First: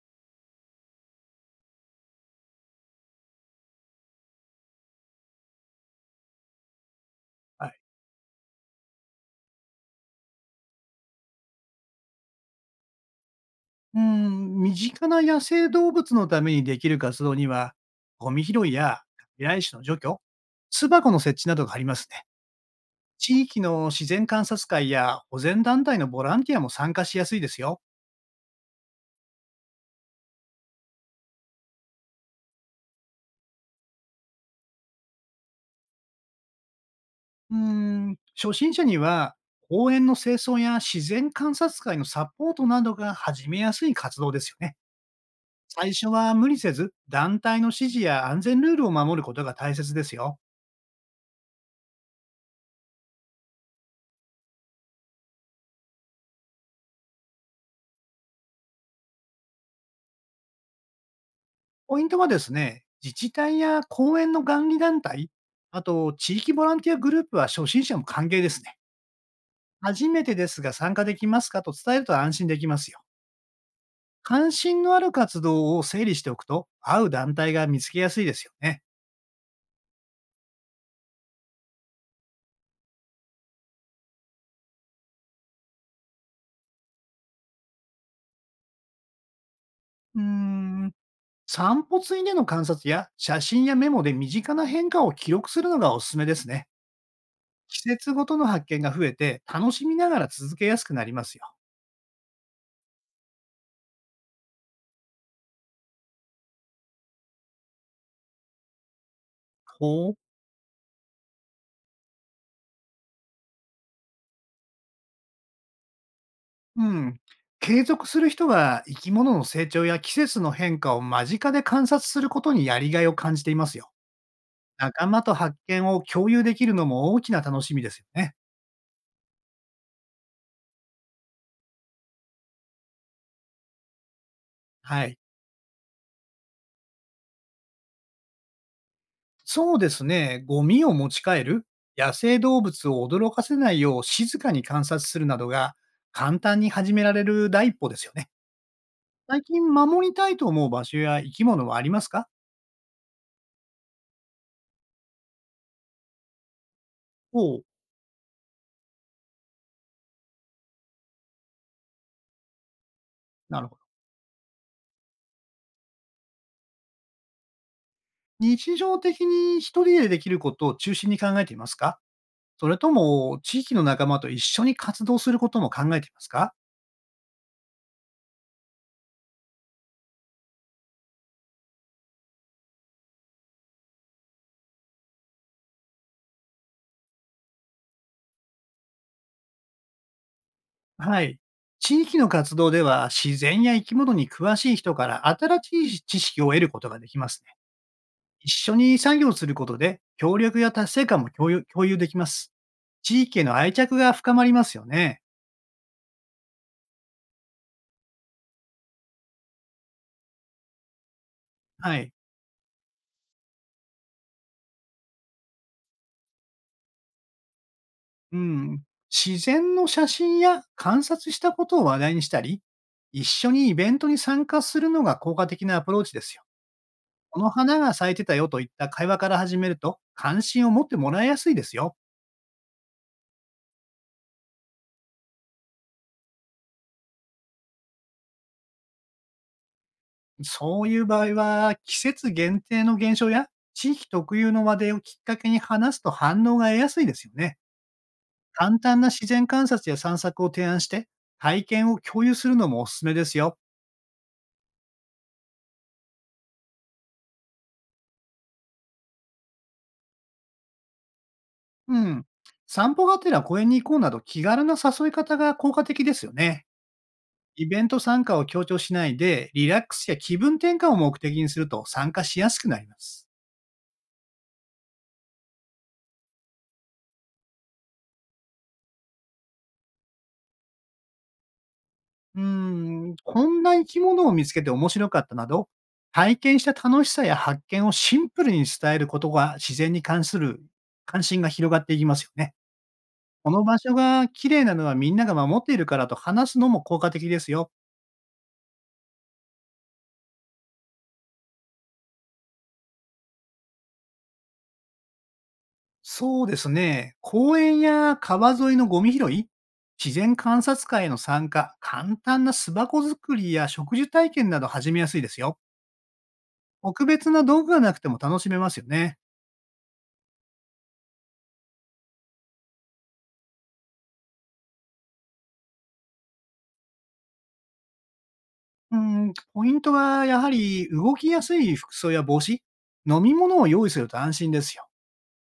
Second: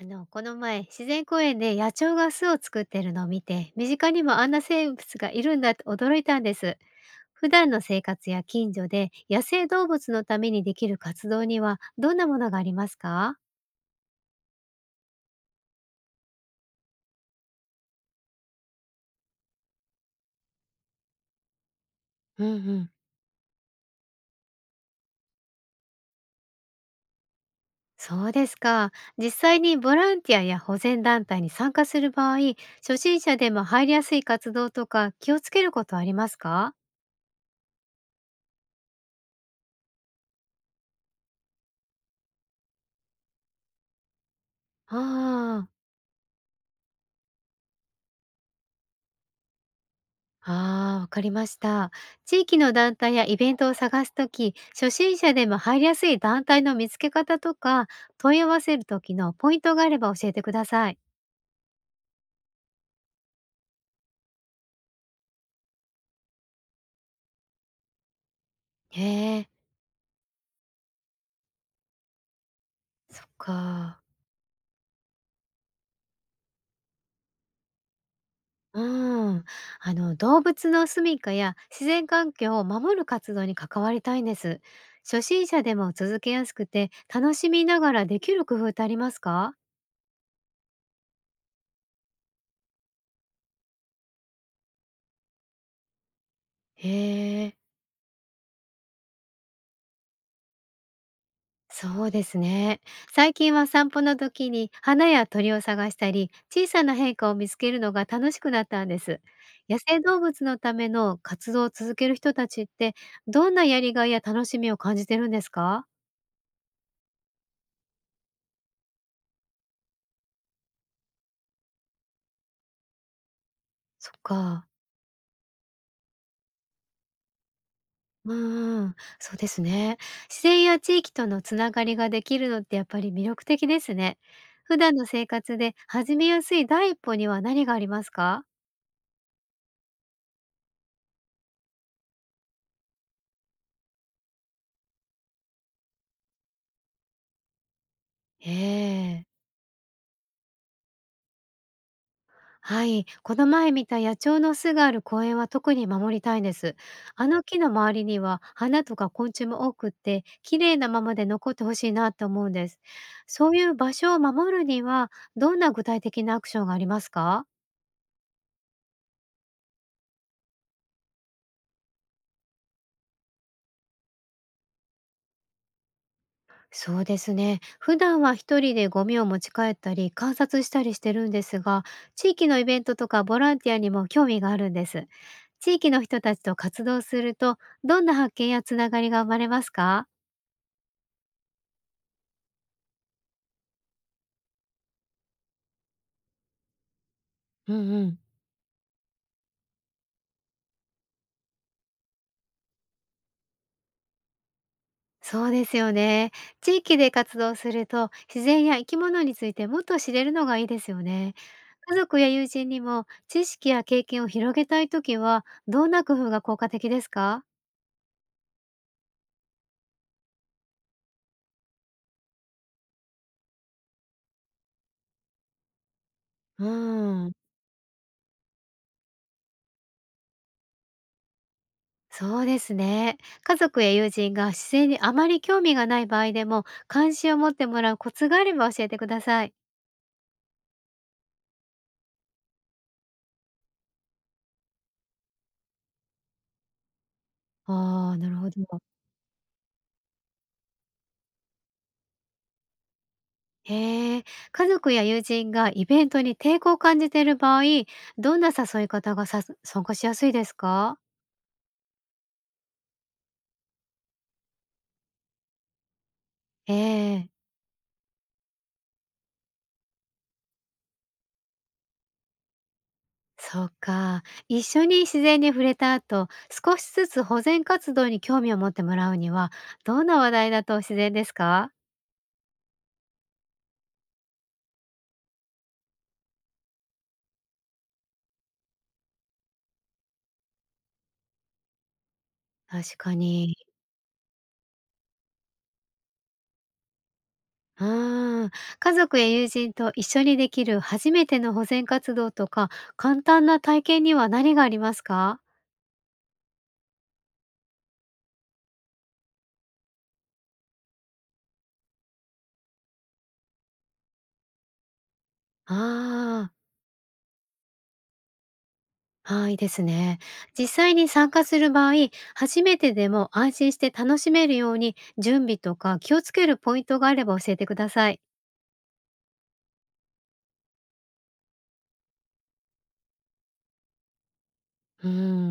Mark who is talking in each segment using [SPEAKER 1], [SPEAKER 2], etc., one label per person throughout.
[SPEAKER 1] あの、この前、自然公園で野鳥が巣を作ってるのを見て、身近にもあんな生物がいるんだって驚いたんです。普
[SPEAKER 2] は
[SPEAKER 1] 段
[SPEAKER 2] い。
[SPEAKER 1] の生活や近所で野生動物のためにできる活動にはどんなものがありますか？
[SPEAKER 2] うん、身近な野生動物のためにできる活動には、ゴミ拾いや外来種の除去、巣箱の設置などがありますね。
[SPEAKER 1] うんうん。
[SPEAKER 2] 地域の自然観察会や保全団体のボランティアも参加しやすいですよ。
[SPEAKER 1] そうですか。実際にボランティアや保全団体に参加する場合、初心者でも入りやすい活動とか気をつけることはありますか？
[SPEAKER 2] うん、初心者には公園の清掃や自然観察会のサポートなどが始めやすい活動ですよね。
[SPEAKER 1] ああ。
[SPEAKER 2] 最初は無理せず、団体の指示や安全ルールを守ることが大切ですよ。
[SPEAKER 1] ああ、わかりました。地域の団体やイベントを探すとき、初心者でも入りやすい団体の見つけ方とか、問い合わせる時のポイントがあれば教えてください。
[SPEAKER 2] ポイントはですね、自治体や公園の管理団体、あと地域ボランティアグループは初心者も歓迎ですね。
[SPEAKER 1] へえ、
[SPEAKER 2] 初めてですが参加できますかと伝えると安心できますよ。
[SPEAKER 1] そっか。
[SPEAKER 2] 関心のある活動を整理しておくと、会う団体が見つけやすいですよね。
[SPEAKER 1] うん。あの、動物の住処や自然環境を守る活動に関わりたいんです。初心者でも続けやすくて、楽しみながらできる工夫ってありますか？
[SPEAKER 2] うーん、散歩ついでの観察や写真やメモで身近な変化を記録するのがおすすめですね。
[SPEAKER 1] へえ。
[SPEAKER 2] 季節ごとの発見が増えて、楽しみながら続けやすくなりますよ。
[SPEAKER 1] そうですね。最近は散歩の時に花や鳥を探したり、小さな変化を見つけるのが楽しくなったんです。野生
[SPEAKER 2] ほう
[SPEAKER 1] 動物のための活動を続ける人たちって、どんなやりがいや楽しみを感じてるんですか？
[SPEAKER 2] うん。継続する人は生き物の成長や季節の変化を間近で観察することにやりがいを感じていますよ。
[SPEAKER 1] そっか。
[SPEAKER 2] 仲間と発見を共有できるのも大きな楽しみですよね。
[SPEAKER 1] うんうん、そうですね。自然や地域とのつながりができるのってやっぱり魅力的ですね。普段
[SPEAKER 2] は
[SPEAKER 1] の
[SPEAKER 2] い。
[SPEAKER 1] 生活で始めやすい第一歩には何がありますか？
[SPEAKER 2] そうですね。ゴミを持ち帰る、野生動物を驚かせないよう静かに観察するなどが簡単に始められる第一歩ですよね。
[SPEAKER 1] ええ。
[SPEAKER 2] 最近守りたいと思う場所や生き物はありますか？
[SPEAKER 1] はい、この前見た野鳥の巣がある公園は特に守りたいです。あの
[SPEAKER 2] お
[SPEAKER 1] 木
[SPEAKER 2] う、
[SPEAKER 1] の周りには花とか昆虫も多くって、綺麗なままで残ってほしいなって思うんです。そう
[SPEAKER 2] な
[SPEAKER 1] い
[SPEAKER 2] る
[SPEAKER 1] う
[SPEAKER 2] ほど。
[SPEAKER 1] 場所を守るには、どんな具体的なアクションがありますか？
[SPEAKER 2] 日常的に一人でできることを中心に考えていますか？それとも、地域の仲間と一緒に活動することも考えていますか？
[SPEAKER 1] そうですね。普段は一人でゴミを持ち帰ったり観察したりしてるんですが、地域のイベントとかボランティアにも興味があるんです。地域の人たちと活動すると、どんな発見やつながりが生まれますか？
[SPEAKER 2] はい。地域の活動では、自然や生き物に詳しい人から新しい知識を得ることができますね。
[SPEAKER 1] うんうん。
[SPEAKER 2] 一緒に作業することで、協力や達成感も共有できます。地域への愛着が深まりますよね。
[SPEAKER 1] そうですよね。地域で活動すると自然や生き物についてもっと知れるのがいいですよね。
[SPEAKER 2] は
[SPEAKER 1] 家
[SPEAKER 2] い。
[SPEAKER 1] 族や友人にも知識や経験を広げたいときはどんな工夫が効果的ですか？
[SPEAKER 2] うん。自然の写真や観察したことを話題にしたり、一緒にイベントに参加するのが効果的なアプローチですよ。
[SPEAKER 1] うーん、
[SPEAKER 2] この花が咲いてたよといった会話から始めると、関心を持ってもらいやすいですよ。
[SPEAKER 1] そうですね。家族や友人が自然にあまり興味がない場合でも関心を持ってもらうコツがあれば教えてください。
[SPEAKER 2] そういう場合は、季節限定の現象や地域特有の話題をきっかけに話すと反応が得やすいですよね。
[SPEAKER 1] ああ、なるほ
[SPEAKER 2] 簡
[SPEAKER 1] ど。
[SPEAKER 2] 単な自然観察や散策を提案して、体験を共有するのもおすすめですよ。
[SPEAKER 1] へえ。家族や友人がイベントに抵抗を感じている場合、どんな誘い方が参加しやすいですか？
[SPEAKER 2] うん。散歩がてら公園に行こうなど気軽な誘い方が効果的ですよね。
[SPEAKER 1] ええ、
[SPEAKER 2] イベント参加を強調しないで、リラックスや気分転換を目的にすると参加しやすくなります。
[SPEAKER 1] そうか。一緒に自然に触れた後、少しずつ保全活動に興味を持ってもらうには、どんな話題だと自然ですか？
[SPEAKER 2] うーん、こんな生き物を見つけて面白かったなど、体験した楽しさや発見をシンプルに伝えることが自然に関する関心が広がっていきますよね。
[SPEAKER 1] 確か
[SPEAKER 2] こ
[SPEAKER 1] に。
[SPEAKER 2] の場所が綺麗なのはみんなが守っているからと話すのも効果的ですよ。
[SPEAKER 1] うーん。家族や友人と一緒にできる初めての保全活動とか、簡単な体験には何がありますか？
[SPEAKER 2] そうですね。公園や川沿いのゴミ拾い、自然観察会への参加、簡単な巣箱作りや植樹体験など始めやすいですよ。
[SPEAKER 1] ああ、
[SPEAKER 2] 特別な道具がなくても楽しめますよね。
[SPEAKER 1] はい、いいですね。実際に参加する場合、初めてでも安心して楽しめるように、準備とか気をつけるポイントがあれば教えてください。
[SPEAKER 2] うーん、ポイントはやはり動きやすい服装や帽子、飲み物を用意すると安心ですよ。
[SPEAKER 1] うー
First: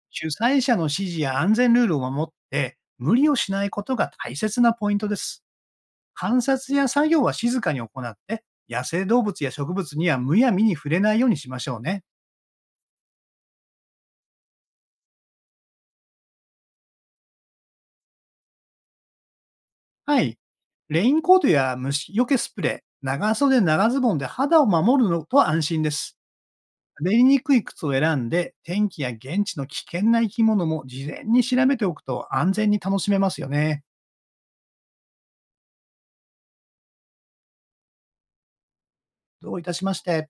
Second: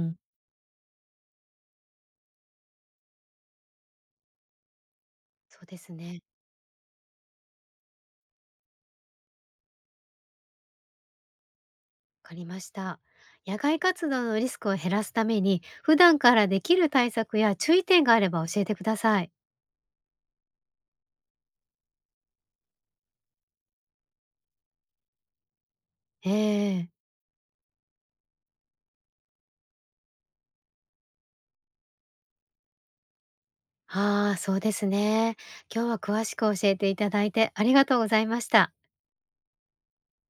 [SPEAKER 1] ん。
[SPEAKER 2] 主催者の指示や安全ルールを守って、無理をしないことが大切なポイントです。
[SPEAKER 1] そうですね。
[SPEAKER 2] 観察や作業は静かに行って、野生動物や植物にはむやみに触れないようにしましょうね。
[SPEAKER 1] わかりました。野外活動のリスクを減らすために、普段からできる対策や注意点があれば教えてください。
[SPEAKER 2] はい。レインコートや虫除けスプレー、長袖長ズボンで肌を守るのと安心です。
[SPEAKER 1] ええ。
[SPEAKER 2] 滑りにくい靴を選んで、天気や現地の危険な生き物も事前に調べておくと安全に楽しめますよね。
[SPEAKER 1] ああ、そうですね。今日は詳しく教えていただいてありがとうございました。
[SPEAKER 2] どういたしまして。